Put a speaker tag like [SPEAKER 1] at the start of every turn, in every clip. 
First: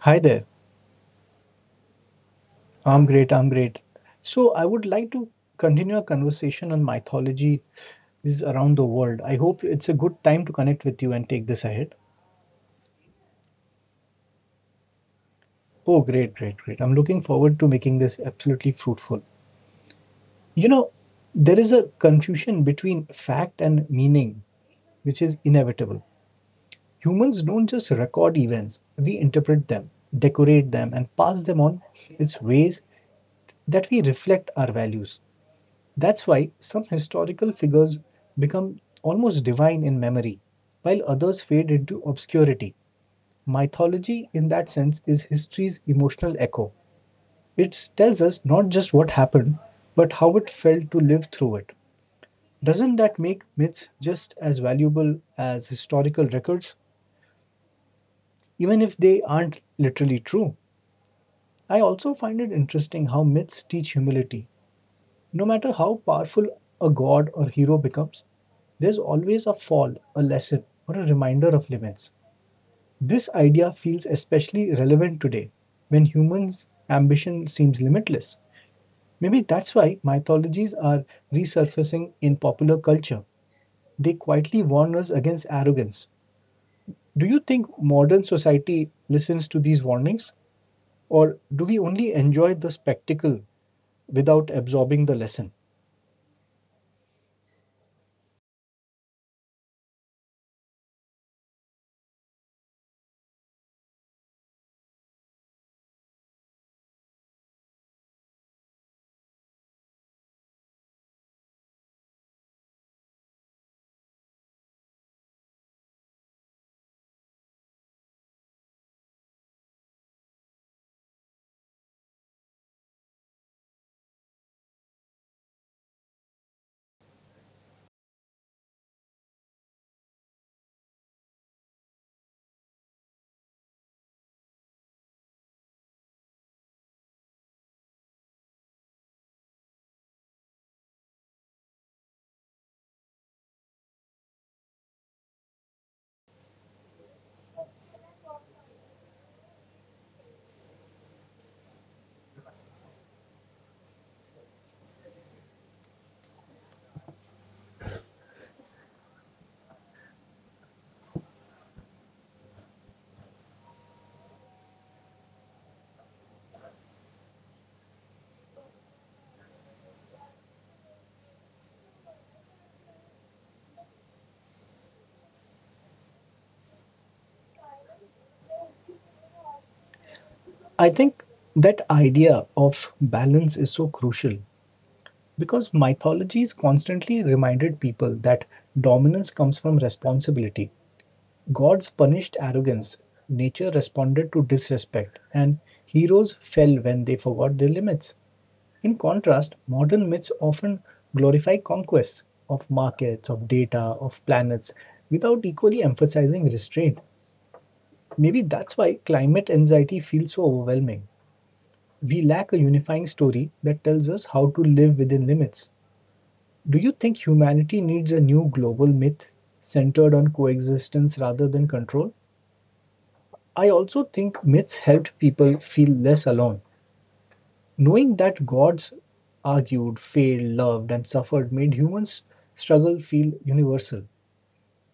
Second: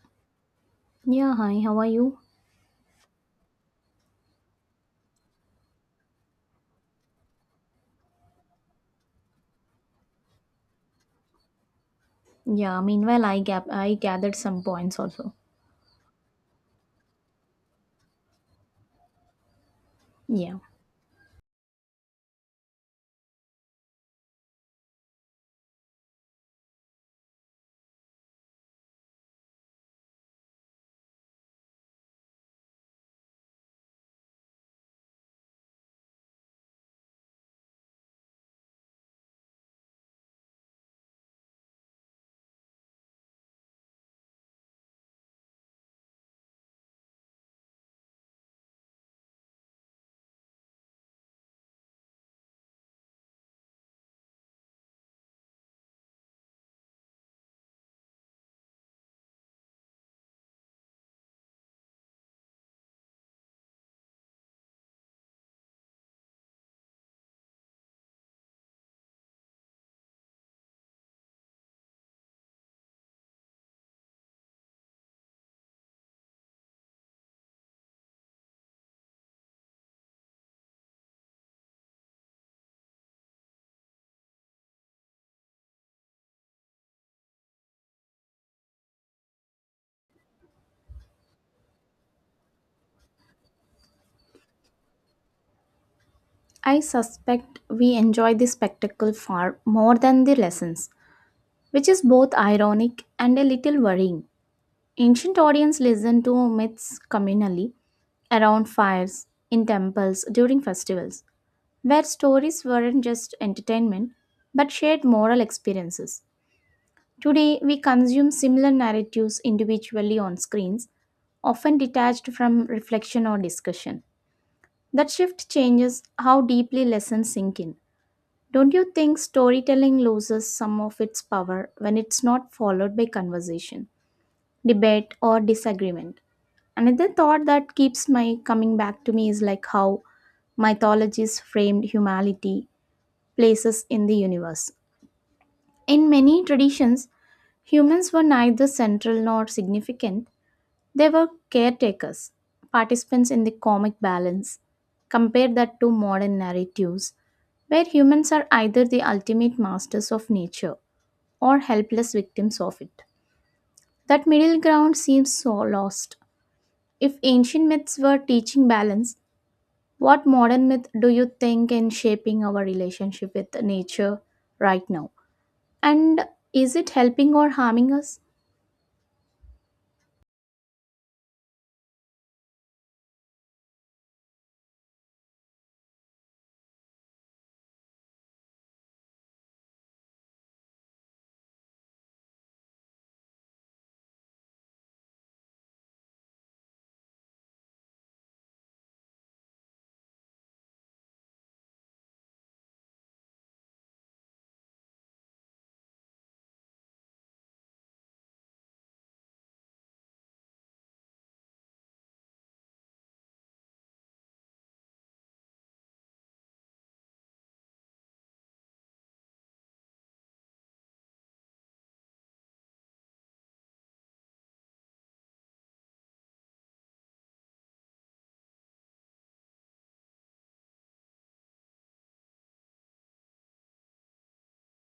[SPEAKER 1] Hi there.
[SPEAKER 2] Yeah, hi, how are you?
[SPEAKER 1] I'm great. I'm great. So, I would like to continue a conversation on mythology is around the world. I hope it's a good time to connect with you and take this ahead.
[SPEAKER 2] Yeah, meanwhile, I, I gathered some points also.
[SPEAKER 1] Oh, great, great, great. I'm looking forward to making this absolutely fruitful.
[SPEAKER 2] Yeah.
[SPEAKER 1] You know, there is a confusion between fact and meaning, which is inevitable. Humans don't just record events, we interpret them, decorate them, and pass them on its ways that we reflect our values. That's why some historical figures become almost divine in memory, while others fade into obscurity. Mythology, in that sense, is history's emotional echo. It tells us not just what happened, but how it felt to live through it. Doesn't that make myths just as valuable as historical records, even if they aren't literally true? I also find it interesting how myths teach humility. No matter how powerful a god or hero becomes, there's always a fall, a lesson, or a reminder of limits. This idea feels especially relevant today when humans' ambition seems limitless. Maybe that's why mythologies are resurfacing in popular culture. They quietly warn us against arrogance. Do you think modern society listens to these warnings? Or do we only enjoy the spectacle without absorbing the lesson?
[SPEAKER 2] I suspect we enjoy the spectacle far more than the lessons, which is both ironic and a little worrying. Ancient audience listened to myths communally, around fires, in temples, during festivals, where stories weren't just entertainment but shared moral experiences. Today, we consume similar narratives individually on screens, often detached from reflection or discussion. That shift changes how deeply lessons sink in. Don't you think storytelling loses some of its power when it's not followed by conversation, debate, or disagreement? Another thought that keeps my coming back to me is like how mythologies framed humanity places in the universe. In many traditions, humans were neither central nor significant, they were caretakers, participants in the comic balance. Compare that to modern narratives, where humans are either the ultimate masters of nature or helpless victims of it. That middle ground seems so lost. If ancient myths were teaching balance, what modern myth do you think in shaping our relationship with nature right now? And is it helping or harming us?
[SPEAKER 1] I think that idea of balance is so crucial because mythologies constantly reminded people that dominance comes from responsibility. Gods punished arrogance, nature responded to disrespect, and heroes fell when they forgot their limits. In contrast, modern myths often glorify conquests of markets, of data, of planets, without equally emphasizing restraint. Maybe that's why climate anxiety feels so overwhelming. We lack a unifying story that tells us how to live within limits. Do you think humanity needs a new global myth centered on coexistence rather than control? I also think myths helped people feel less alone. Knowing that gods argued, failed, loved, and suffered made humans' struggle feel universal.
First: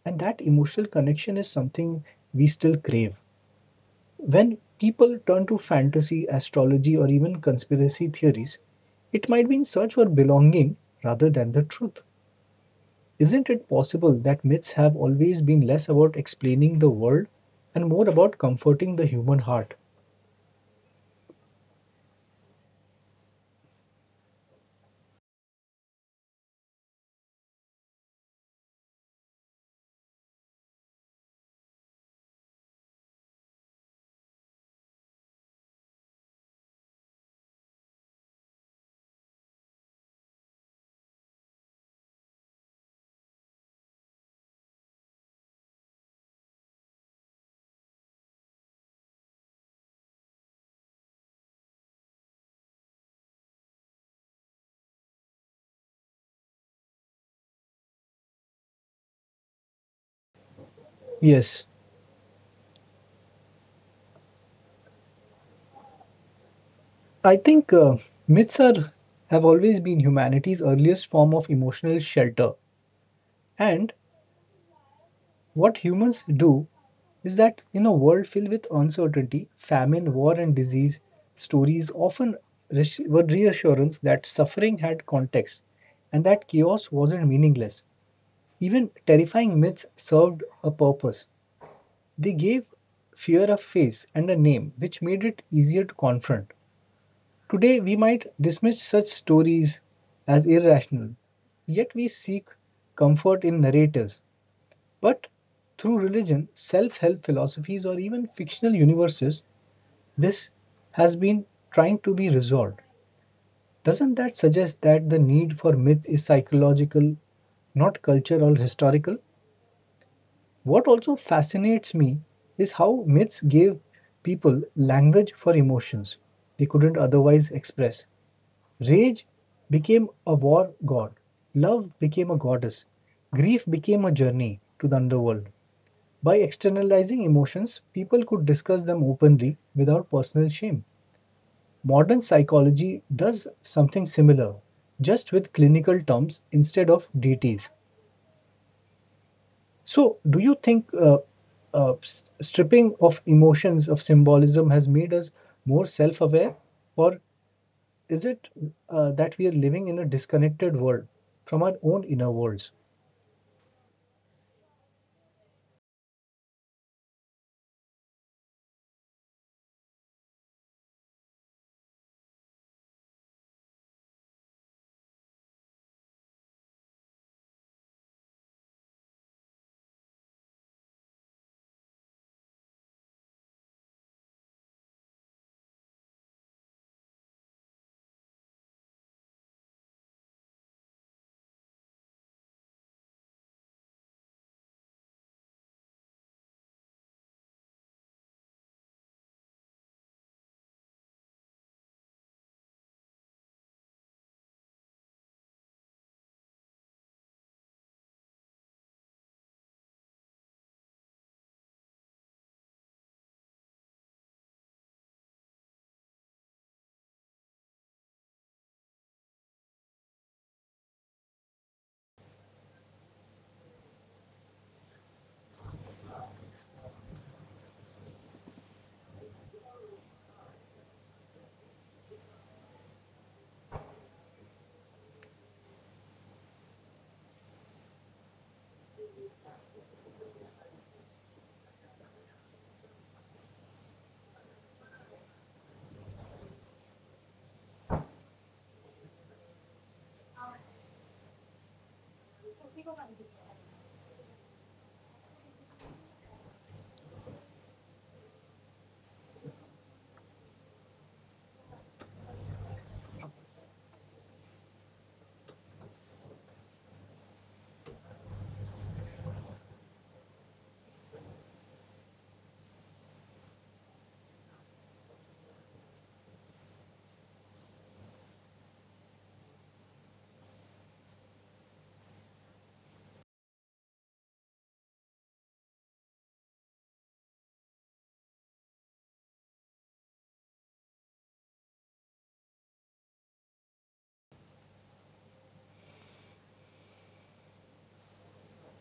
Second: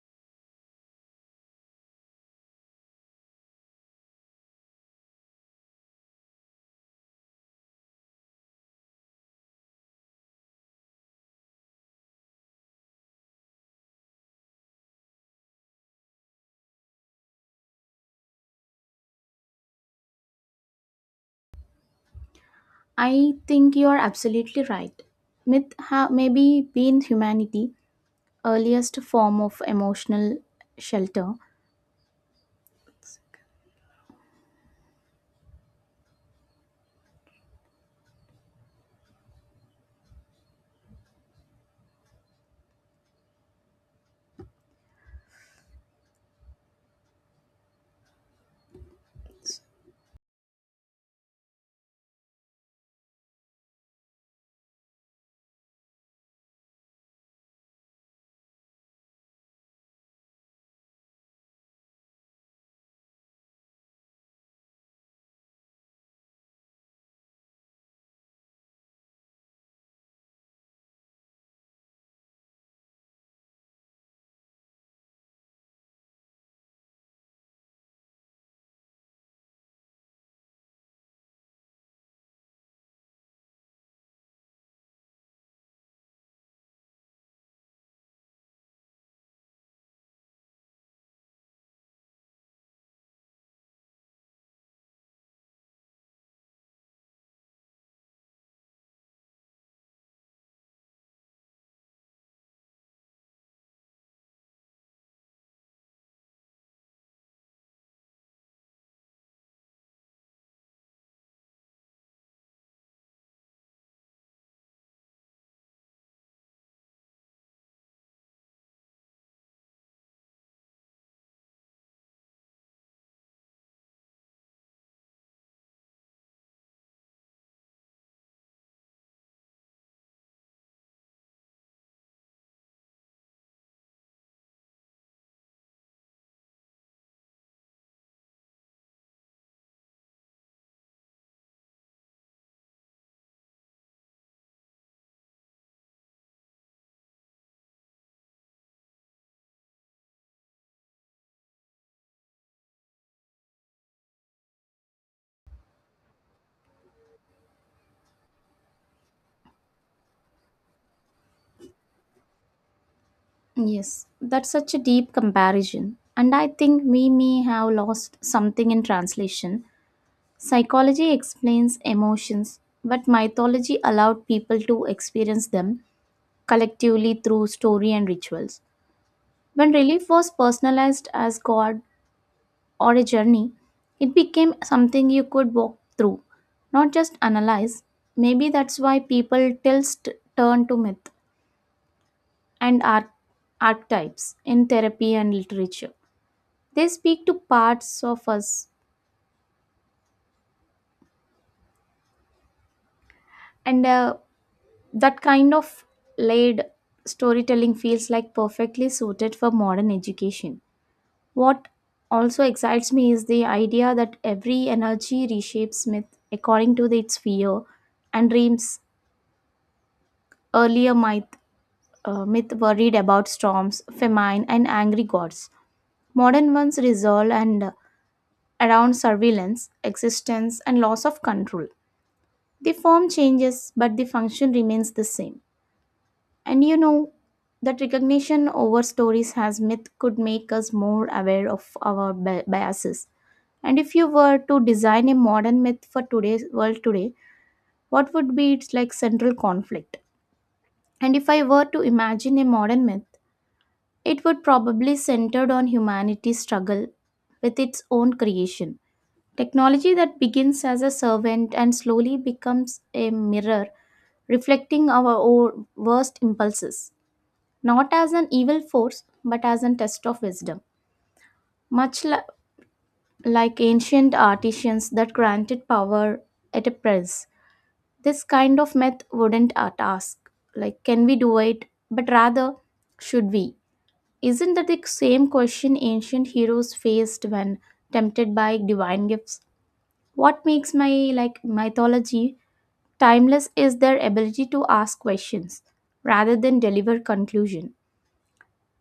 [SPEAKER 1] And that emotional connection is something we still crave. When people turn to fantasy, astrology, or even conspiracy theories, it might be in search for belonging rather than the truth. Isn't it possible that myths have always been less about explaining the world and more about comforting the human heart?
[SPEAKER 2] I think you are absolutely right. May be been humanity earliest form of emotional shelter.
[SPEAKER 1] Yes, I think myths are have always been humanity's earliest form of emotional shelter, and what humans do is that in a world filled with uncertainty, famine, war, and disease, stories often were reassurance that suffering had context and that chaos wasn't meaningless. Even terrifying myths served a purpose. They gave fear a face and a name, which made it easier to confront. Today, we might dismiss such stories as irrational, yet we seek comfort in narratives but through religion, self help philosophies, or even fictional universes, this has been trying to be resolved. Doesn't that suggest that the need for myth is psychological, not cultural or historical? What also fascinates me is how myths gave people language for emotions they couldn't otherwise express. Rage became a war god, love became a goddess, grief became a journey to the underworld. By externalizing emotions, people could discuss them openly without personal shame. Modern psychology does something similar, just with clinical terms instead of deities. So, do you think stripping of emotions, of symbolism, has made us more self aware? Or is it that we are living in a disconnected world from our own inner worlds?
[SPEAKER 2] Yes, that's such a deep comparison. And I think we may have lost something in translation. Psychology explains emotions, but mythology allowed people to experience them collectively through story and rituals. When relief was personalized as God or a journey, it became something you could walk through, not just analyze. Maybe that's why people turn to myth and archetypes in therapy and literature. They speak to parts of us, and that kind of laid storytelling feels like perfectly suited for modern education. What also excites me is the idea that every energy reshapes myth according to its fear and dreams earlier might myth worried about storms, famine, and angry gods. Modern ones resolve and around surveillance, existence, and loss of control. The form changes, but the function remains the same. And you know that recognition over stories as myth could make us more aware of our biases. And if you were to design a modern myth for today's world today, what would be its like central conflict? And if I were to imagine a modern myth, it would probably centered on humanity's struggle with its own creation. Technology that begins as a servant and slowly becomes a mirror reflecting our worst impulses, not as an evil force, but as a test of wisdom. Much li- like ancient artisans that granted power at a price, this kind of myth wouldn't at ask, like, can we do it? But rather, should we? Isn't that the same question ancient heroes faced when tempted by divine gifts? What makes my like mythology timeless is their ability to ask questions rather than deliver conclusion.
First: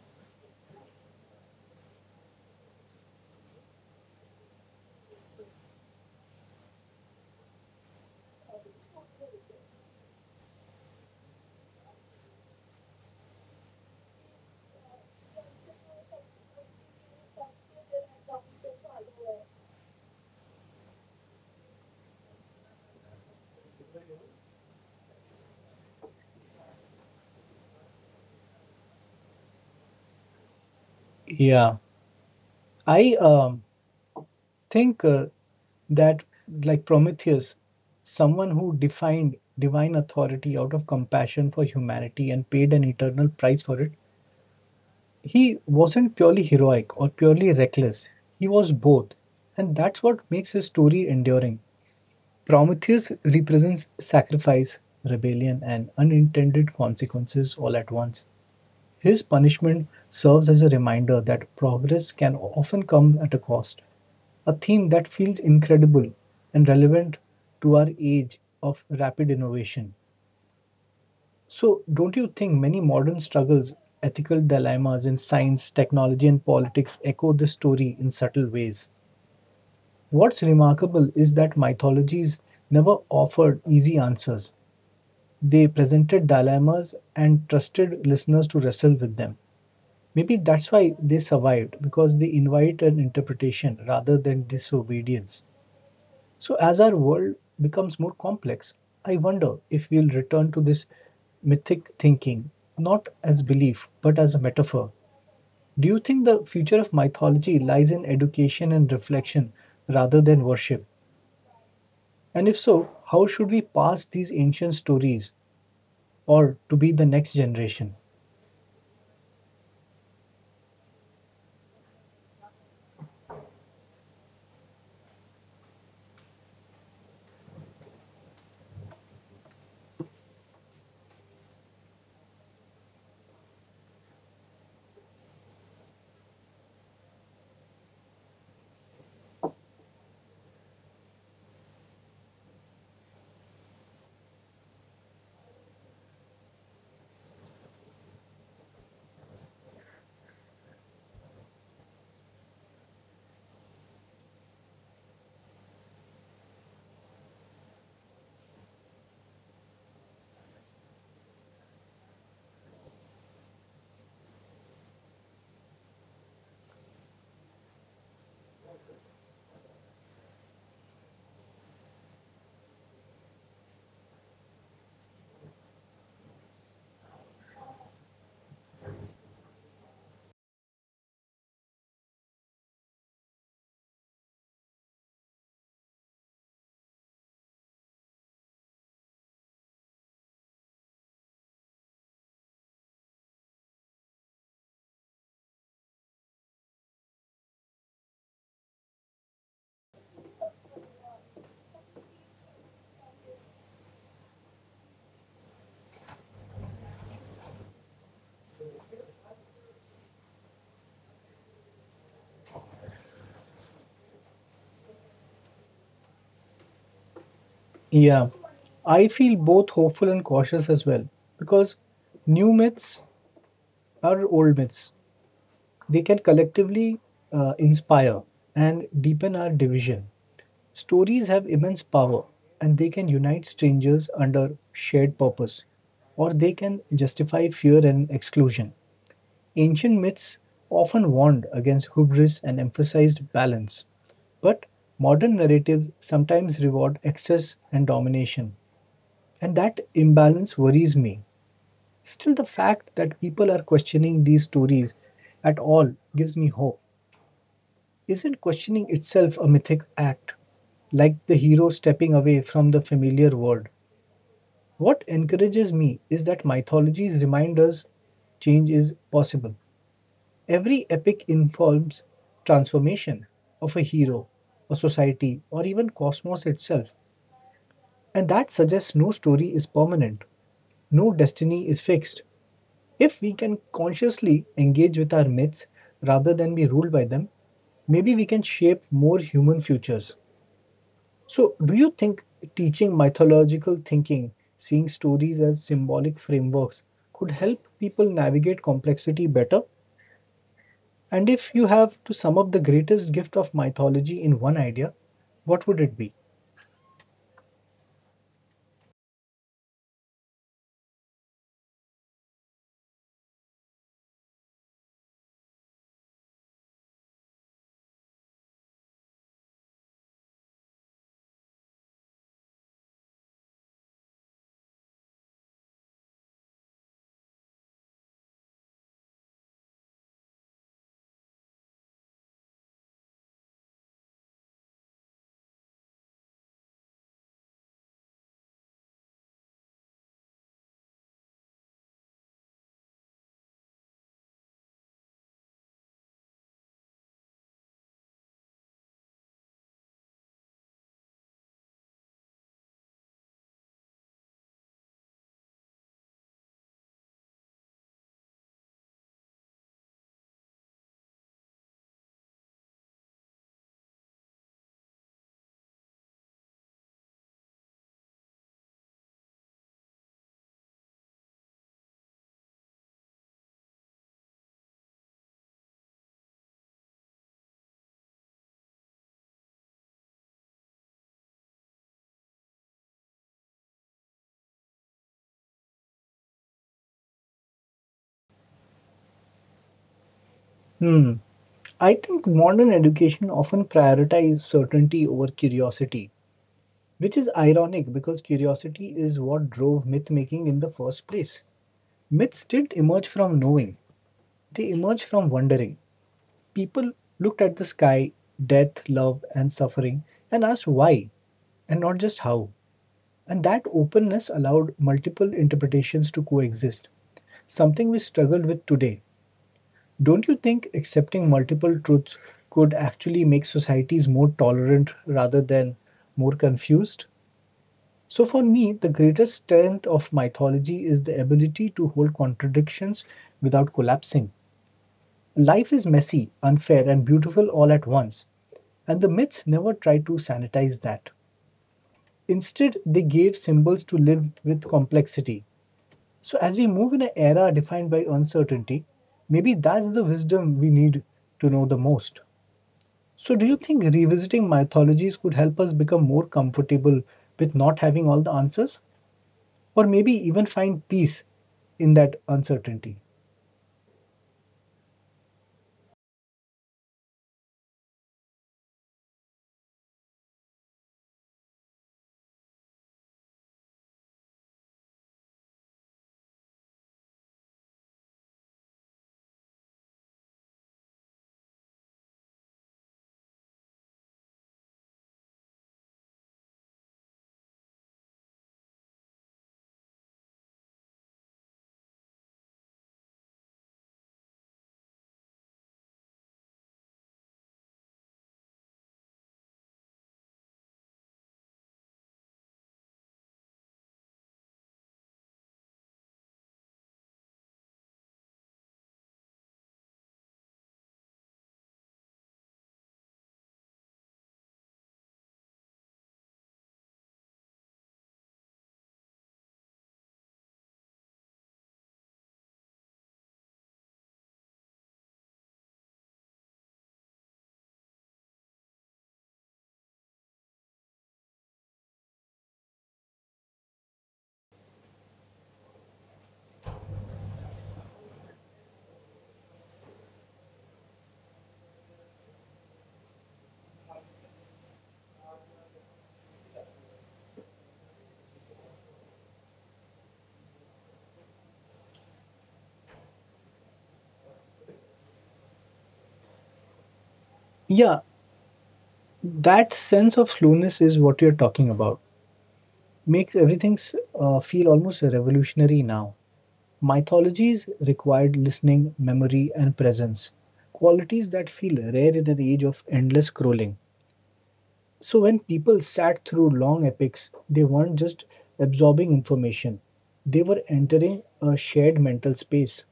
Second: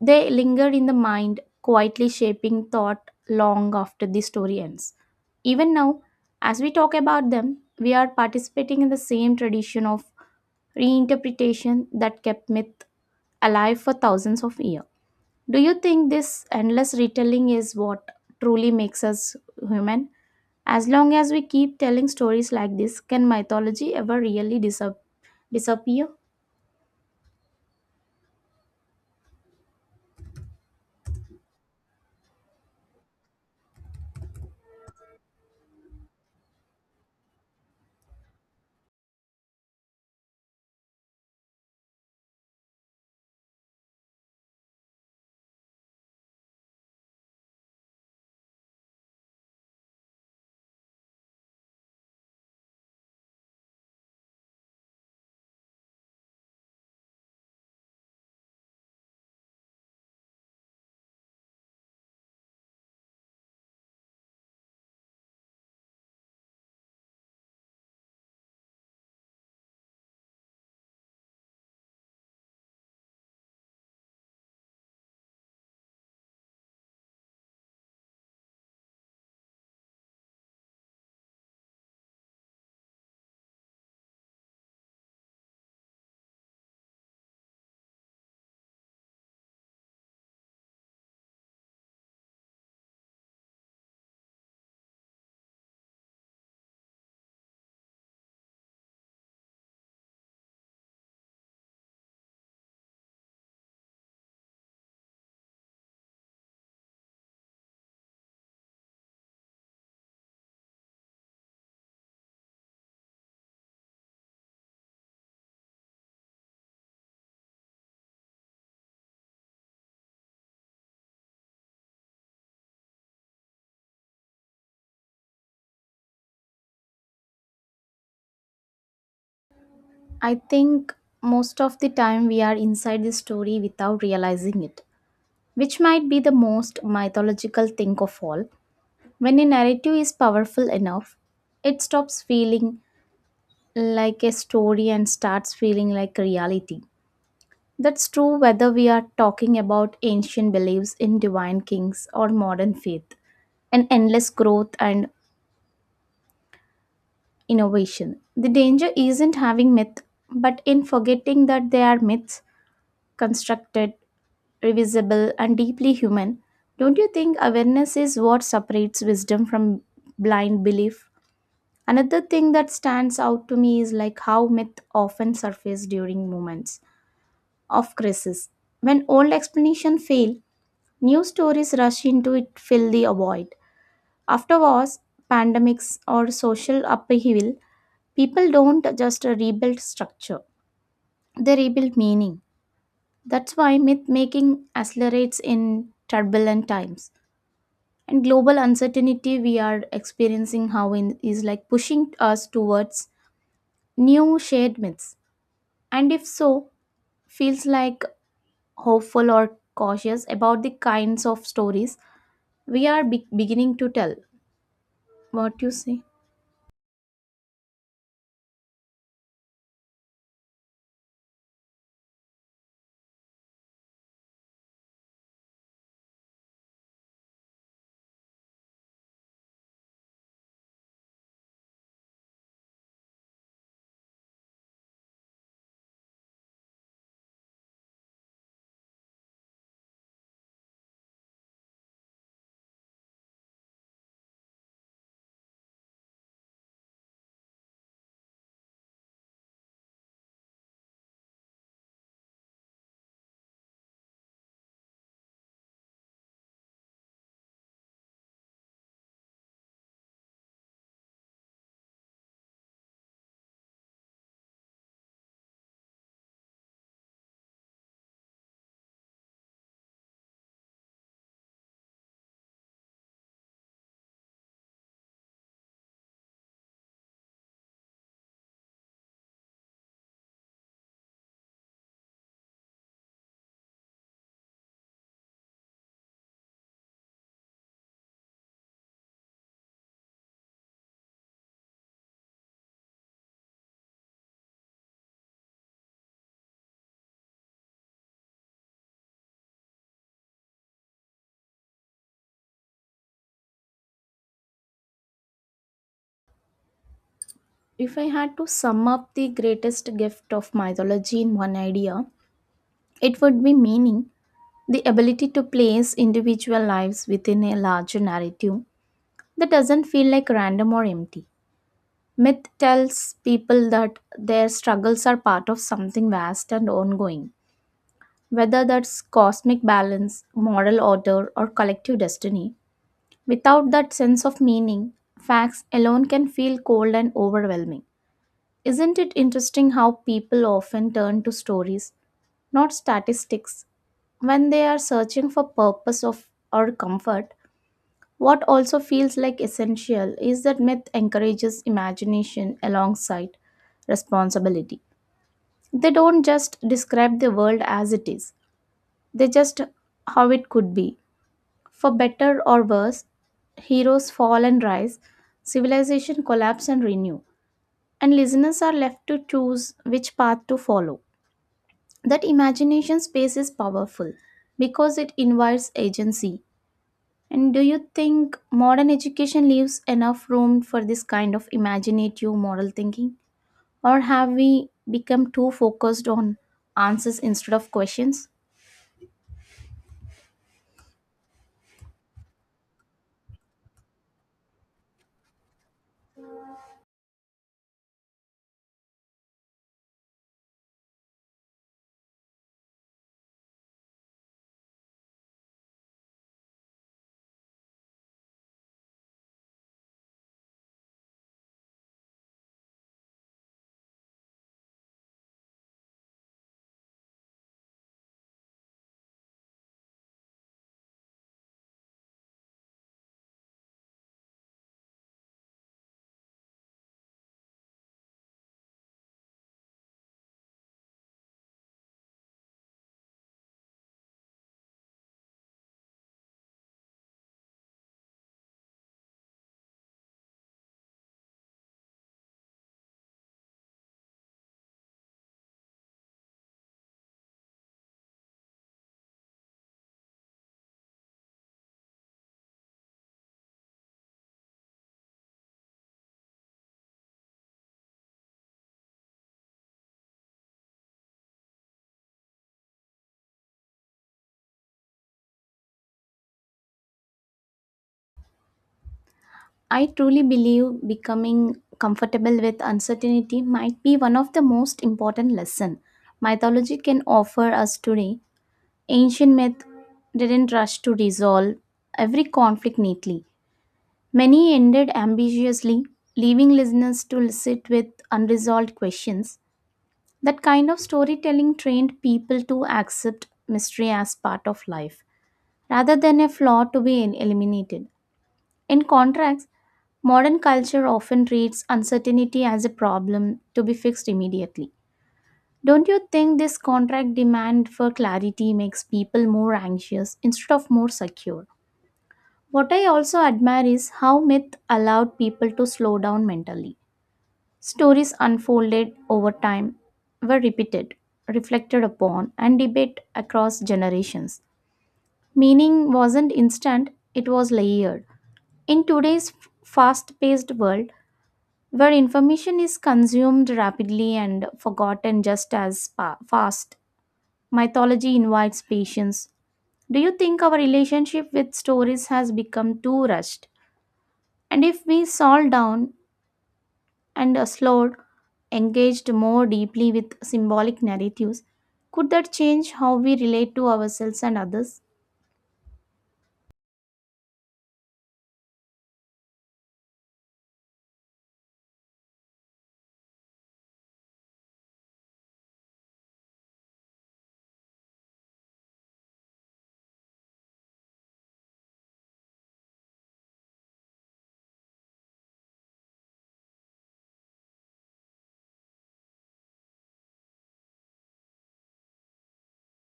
[SPEAKER 2] They linger in the mind, quietly shaping thought long after the story ends. Even now, as we talk about them, we are participating in the same tradition of reinterpretation that kept myth alive for thousands of years. Do you think this endless retelling is what truly makes us human? As long as we keep telling stories like this, can mythology ever really disappear?
[SPEAKER 1] Yeah, I thinker that like Prometheus, someone who defined divine authority out of compassion for humanity and paid an eternal price for it. He wasn't purely heroic or purely reckless, he was both, and that's what makes his story enduring. Prometheus represents sacrifice, rebellion, and unintended consequences all at once. His punishment serves as a reminder that progress can often come at a cost, a theme that feels incredible and relevant to our age of rapid innovation. So, don't you think many modern struggles, ethical dilemmas in science, technology, and politics echo this story in subtle ways? What's remarkable is that mythologies never offered easy answers. They presented dilemmas and trusted listeners to wrestle with them. Maybe that's why they survived, because they invite an interpretation rather than disobedience. So, as our world becomes more complex, I wonder if we'll return to this mythic thinking, not as belief, but as a metaphor. Do you think the future of mythology lies in education and reflection rather than worship? And if so, how should we pass these ancient stories or to be the next generation?
[SPEAKER 2] I think most of the time we are inside the story without realizing it, which might be the most mythological thing of all. When a narrative is powerful enough, it stops feeling like a story and starts feeling like reality. That's true whether we are talking about ancient beliefs in divine kings or modern faith and endless growth and innovation. The danger isn't having myth, but in forgetting that they are myths, constructed, revisible, and deeply human. Don't you think awareness is what separates wisdom from blind belief? Another thing that stands out to me is like how myth often surface during moments of crisis. When old explanations fail, new stories rush into it fill the void. After wars, pandemics, or social upheaval, people don't just rebuild structure, they rebuild meaning. That's why myth making accelerates in turbulent times. And global uncertainty we are experiencing how in is like pushing us towards new shared myths. And if so, feels like hopeful or cautious about the kinds of stories we are beginning to tell. What you say?
[SPEAKER 1] Yeah, I feel both hopeful and cautious as well because new myths are old myths. They can collectively inspire and deepen our division. Stories have immense power and they can unite strangers under shared purpose or they can justify fear and exclusion. Ancient myths often warned against hubris and emphasized balance, but modern narratives sometimes reward excess and domination. And that imbalance worries me. Still, the fact that people are questioning these stories at all gives me hope. Isn't questioning itself a mythic act? Like the hero stepping away from the familiar world. What encourages me is that mythologies remind us change is possible. Every epic informs transformation of a hero, a society, or even cosmos itself. And that suggests no story is permanent, no destiny is fixed. If we can consciously engage with our myths rather than be ruled by them, maybe we can shape more human futures. So, do you think teaching mythological thinking, seeing stories as symbolic frameworks, could help people navigate complexity better? And if you have to sum up the greatest gift of mythology in one idea, what would it be?
[SPEAKER 2] If I had to sum up the greatest gift of mythology in one idea, it would be meaning, the ability to place individual lives within a larger narrative that doesn't feel like random or empty. Myth tells people that their struggles are part of something vast and ongoing, whether that's cosmic balance, moral order, or collective destiny. Without that sense of meaning, facts alone can feel cold and overwhelming. Isn't it interesting how people often turn to stories, not statistics, when they are searching for purpose of or comfort? What also feels like essential is that myth encourages imagination alongside responsibility. They don't just describe the world as it is, they just how it could be. For better or worse, heroes fall and rise, civilization collapse and renew, and listeners are left to choose which path to follow. That imagination space is powerful because it invites agency. And do you think modern education leaves enough room for this kind of imaginative moral thinking? Or have we become too focused on answers instead of questions?
[SPEAKER 1] Hmm. I think modern education often prioritizes certainty over curiosity, which is ironic because curiosity is what drove myth making in the first place. Myths didn't emerge from knowing, they emerged from wondering. People looked at the sky, death, love, and suffering and asked why and not just how. And that openness allowed multiple interpretations to coexist, something we struggle with today. Don't you think accepting multiple truths could actually make societies more tolerant rather than more confused? So, for me, the greatest strength of mythology is the ability to hold contradictions without collapsing. Life is messy, unfair, and beautiful all at once, and the myths never tried to sanitize that. Instead, they gave symbols to live with complexity. So, as we move in an era defined by uncertainty, maybe that's the wisdom we need to know the most. So, do you think revisiting mythologies could help us become more comfortable with not having all the answers? Or maybe even find peace in that uncertainty.
[SPEAKER 2] I truly believe becoming comfortable with uncertainty might be one of the most important lessons mythology can offer us today. Ancient myth didn't rush to resolve every conflict neatly. Many ended ambitiously, leaving listeners to sit with unresolved questions. That kind of storytelling trained people to accept mystery as part of life, rather than a flaw to be eliminated. In contrast, modern culture often treats uncertainty as a problem to be fixed immediately. Don't you think this contract demand for clarity makes people more anxious instead of more secure? What I also admire is how myth allowed people to slow down mentally. Stories unfolded over time, were repeated, reflected upon, and debated across generations. Meaning wasn't instant, it was layered. In today's fast paced world, where information is consumed rapidly and forgotten just as fast, mythology invites patience. Do you think our relationship with stories has become too rushed? And if we slow down and slowed engaged more deeply with symbolic narratives, could that change how we relate to ourselves and others?
[SPEAKER 1] Yeah, that sense of slowness is what you're talking about. Makes everything feel almost revolutionary now. Mythologies required listening, memory, and presence, qualities that feel rare in an age of endless scrolling. So, when people sat through long epics, they weren't just absorbing information, they were entering a shared mental space.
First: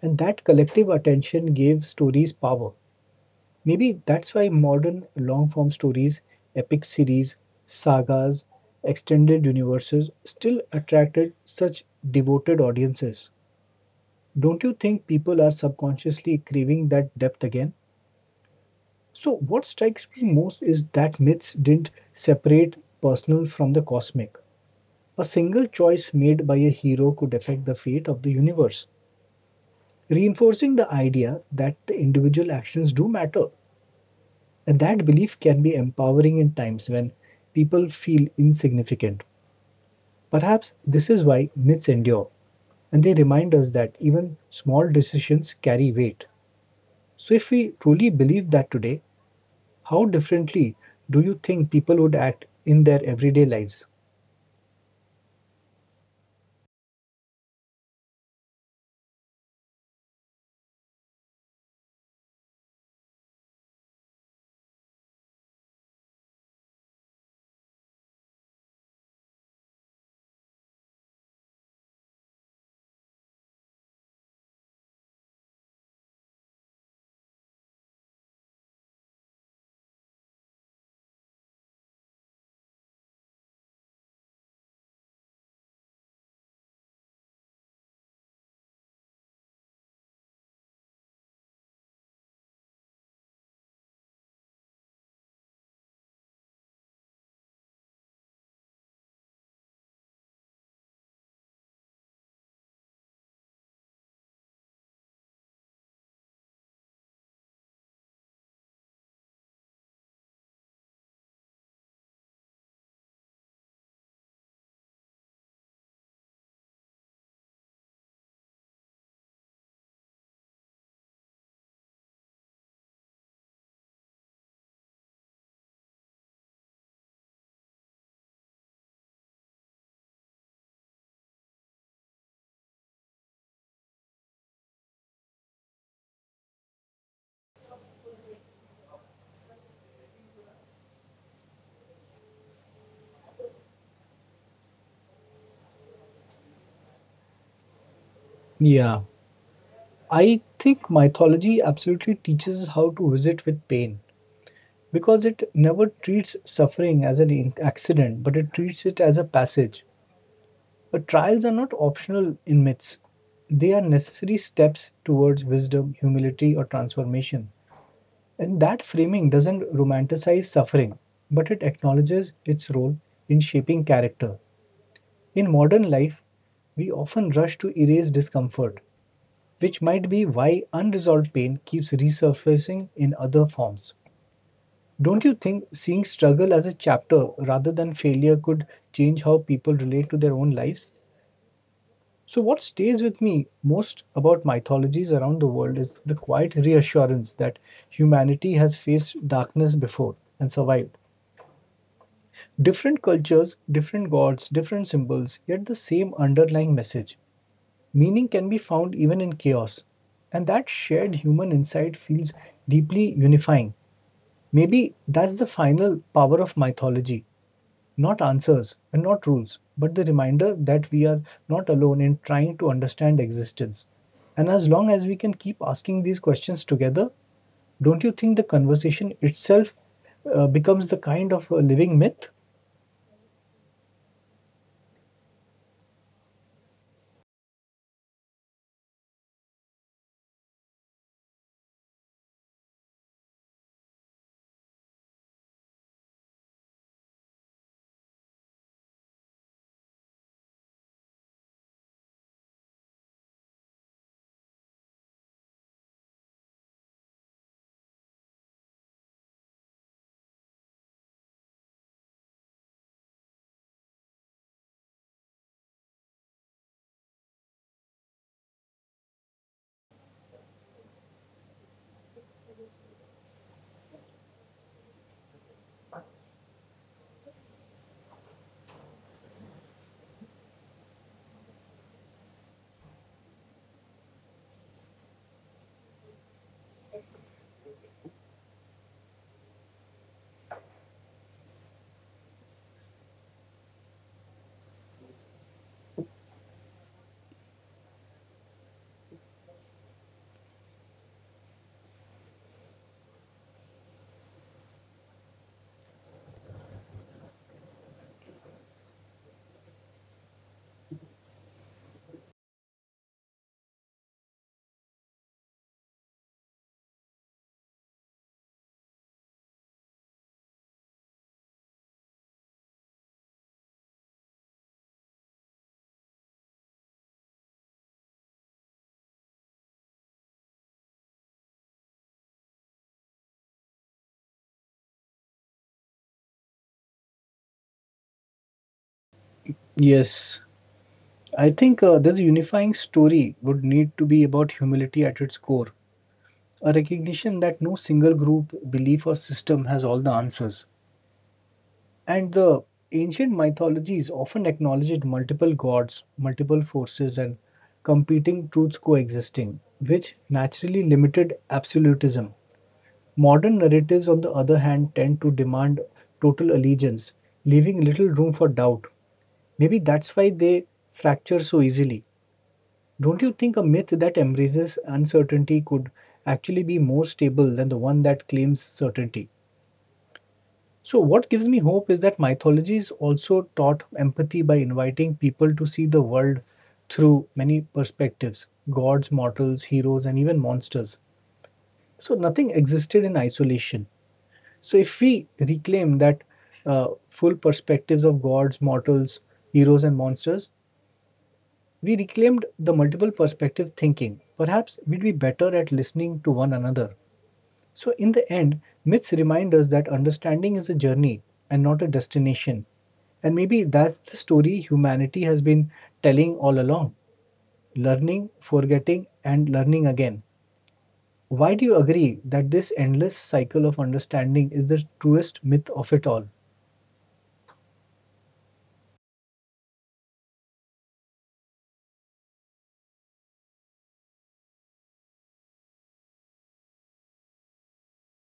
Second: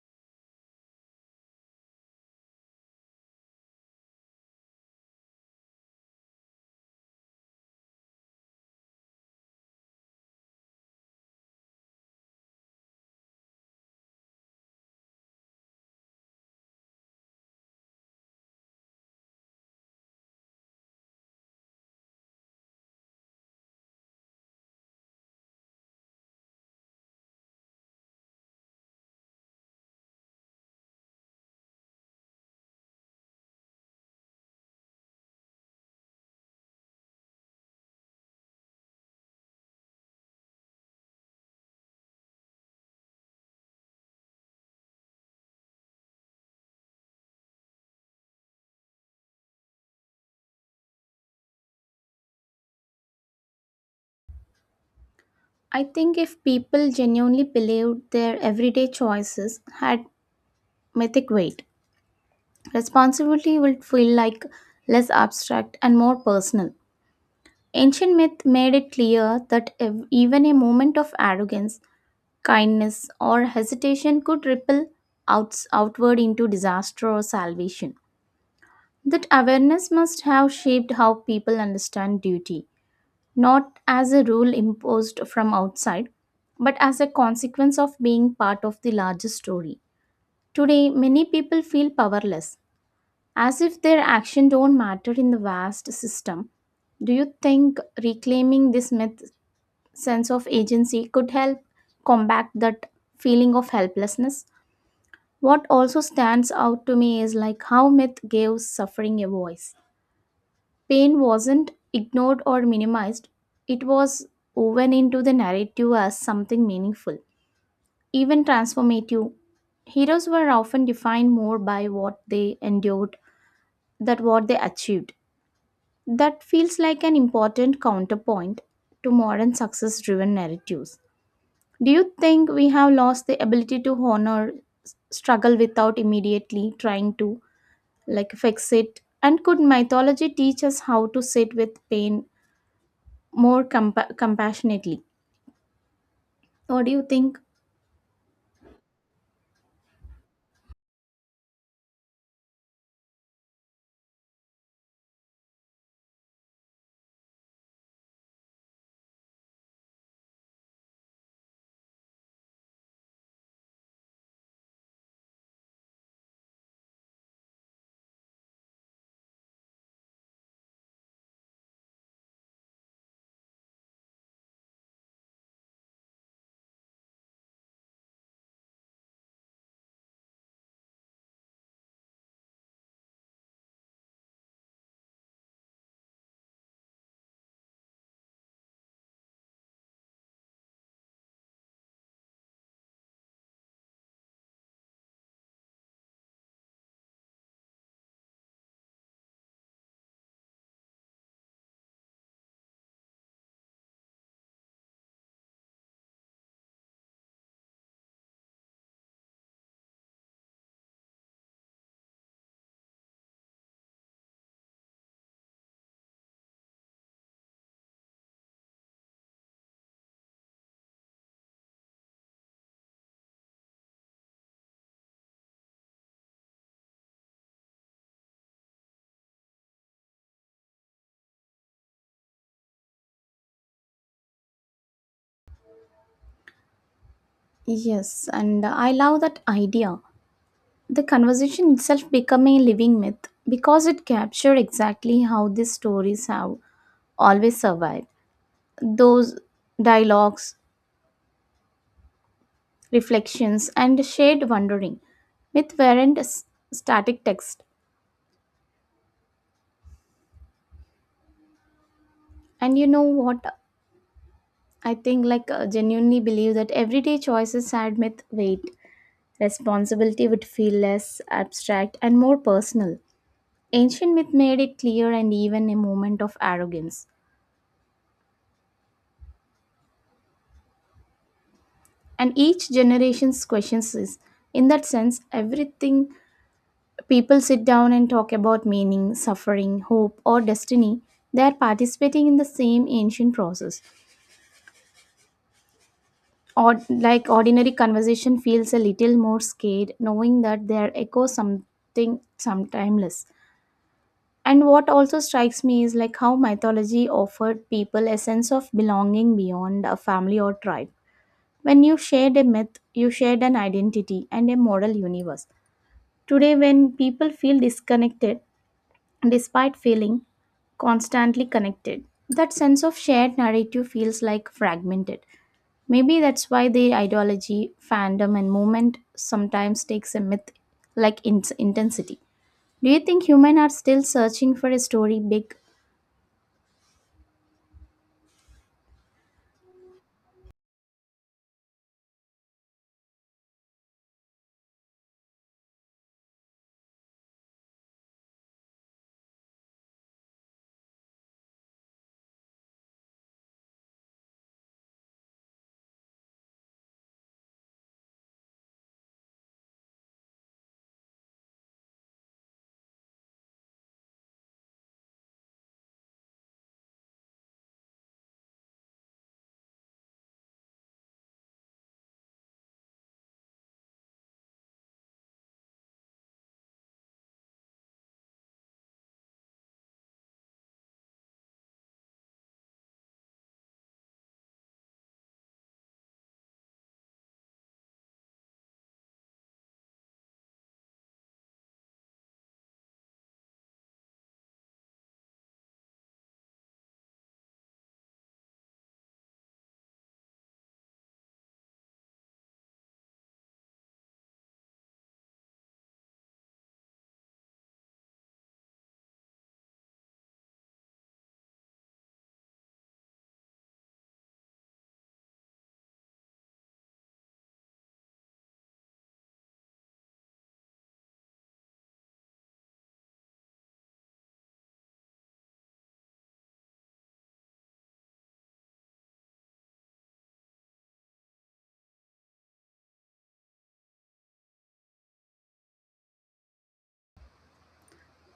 [SPEAKER 1] And that collective attention gave stories power. Maybe that's why modern long form stories, epic series, sagas, extended universes still attracted such devoted audiences. Don't you think people are subconsciously craving that depth again? So, what strikes me most is that myths didn't separate personal from the cosmic. A single choice made by a hero could affect the fate of the universe, reinforcing the idea that the individual actions do matter. And that belief can be empowering in times when people feel insignificant. Perhaps this is why myths endure, and they remind us that even small decisions carry weight. So, if we truly believe that today, how differently do you think people would act in their everyday lives?
[SPEAKER 2] I think if people genuinely believed their everyday choices had mythic weight, responsibility would feel like less abstract and more personal. Ancient myth made it clear that even a moment of arrogance, kindness, or hesitation could ripple outward into disaster or salvation. That awareness must have shaped how people understand duty, not as a rule imposed from outside, but as a consequence of being part of the larger story. Today, many people feel powerless, as if their action don't matter in the vast system. Do you think reclaiming this myth sense of agency could help combat that feeling of helplessness? What also stands out to me is like how myth gives suffering a voice. Pain wasn't ignored or minimized, it was woven into the narrative as something meaningful, even transformative. Heroes were often defined more by what they endured than what they achieved. That feels like an important counterpoint to modern success driven narratives. Do you think we have lost the ability to honor struggle without immediately trying to like fix it? And could mythology teach us how to sit with pain more compassionately. What do you think?
[SPEAKER 1] Yeah, I think mythology absolutely teaches us how to visit with pain because it never treats suffering as an accident, but it treats it as a passage. But trials are not optional in myths. They are necessary steps towards wisdom, humility, or transformation. And that framing doesn't romanticize suffering, but it acknowledges its role in shaping character. In modern life, we often rush to erase discomfort, which might be why unresolved pain keeps resurfacing in other forms. Don't you think seeing struggle as a chapter rather than failure could change how people relate to their own lives? So, what stays with me most about mythologies around the world is the quiet reassurance that humanity has faced darkness before and survived. Different cultures, different gods, different symbols, yet the same underlying message. Meaning can be found even in chaos. And that shared human insight feels deeply unifying. Maybe that's the final power of mythology, not answers and not rules, but the reminder that we are not alone in trying to understand existence. And as long as we can keep asking these questions together, don't you think the conversation itself becomes the kind of a living myth?
[SPEAKER 2] Yes, and I love that idea. The conversation itself became a living myth because it captured exactly how these stories have always survived. Those dialogues, reflections, and shared wondering. Myth weren't s- static text. And you know what? I think, like, genuinely believe that everyday choices had myth weight. Responsibility would feel less abstract and more personal. Ancient myth made it clear and even a moment of arrogance. And each generation's questions is, in that sense, everything people sit down and talk about meaning, suffering, hope, or destiny, they are participating in the same ancient process. Or like ordinary conversation feels a little more scared, knowing that they are echo something some timeless. And what also strikes me is like how mythology offered people a sense of belonging beyond a family or tribe. When you shared a myth, you shared an identity and a moral universe. Today, when people feel disconnected despite feeling constantly connected, that sense of shared narrative feels like fragmented. Maybe that's why the ideology, fandom, and movement sometimes takes a myth like intensity. Do you think humans are still searching for a story big?
[SPEAKER 1] Yes, I think this unifying story would need to be about humility at its core, a recognition that no single group, belief, or system has all the answers. And the ancient mythologies often acknowledged multiple gods, multiple forces, and competing truths coexisting, which naturally limited absolutism. Modern narratives, on the other hand, tend to demand total allegiance, leaving little room for doubt. Maybe that's why they fracture so easily. Don't you think a myth that embraces uncertainty could actually be more stable than the one that claims certainty? So, what gives me hope is that mythologies also taught empathy by inviting people to see the world through many perspectives, gods, mortals, heroes, and even monsters. So, nothing existed in isolation. So, if we reclaim that full perspectives of gods, mortals, heroes, and monsters, we reclaimed the multiple perspective thinking. Perhaps we'd be better at listening to one another. So, in the end, myths remind us that understanding is a journey and not a destination. And maybe that's the story humanity has been telling all along, learning, forgetting, and learning again. Why do you agree that this endless cycle of understanding is the truest myth of it all?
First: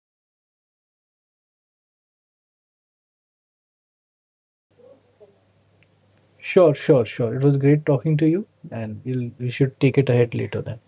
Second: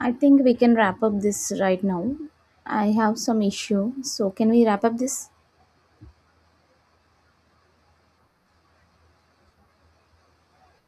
[SPEAKER 2] I think we can wrap up this right now. I have some issue, so can we wrap up this?
[SPEAKER 1] Sure, sure, sure. It was great talking to you, and we should take it ahead later then.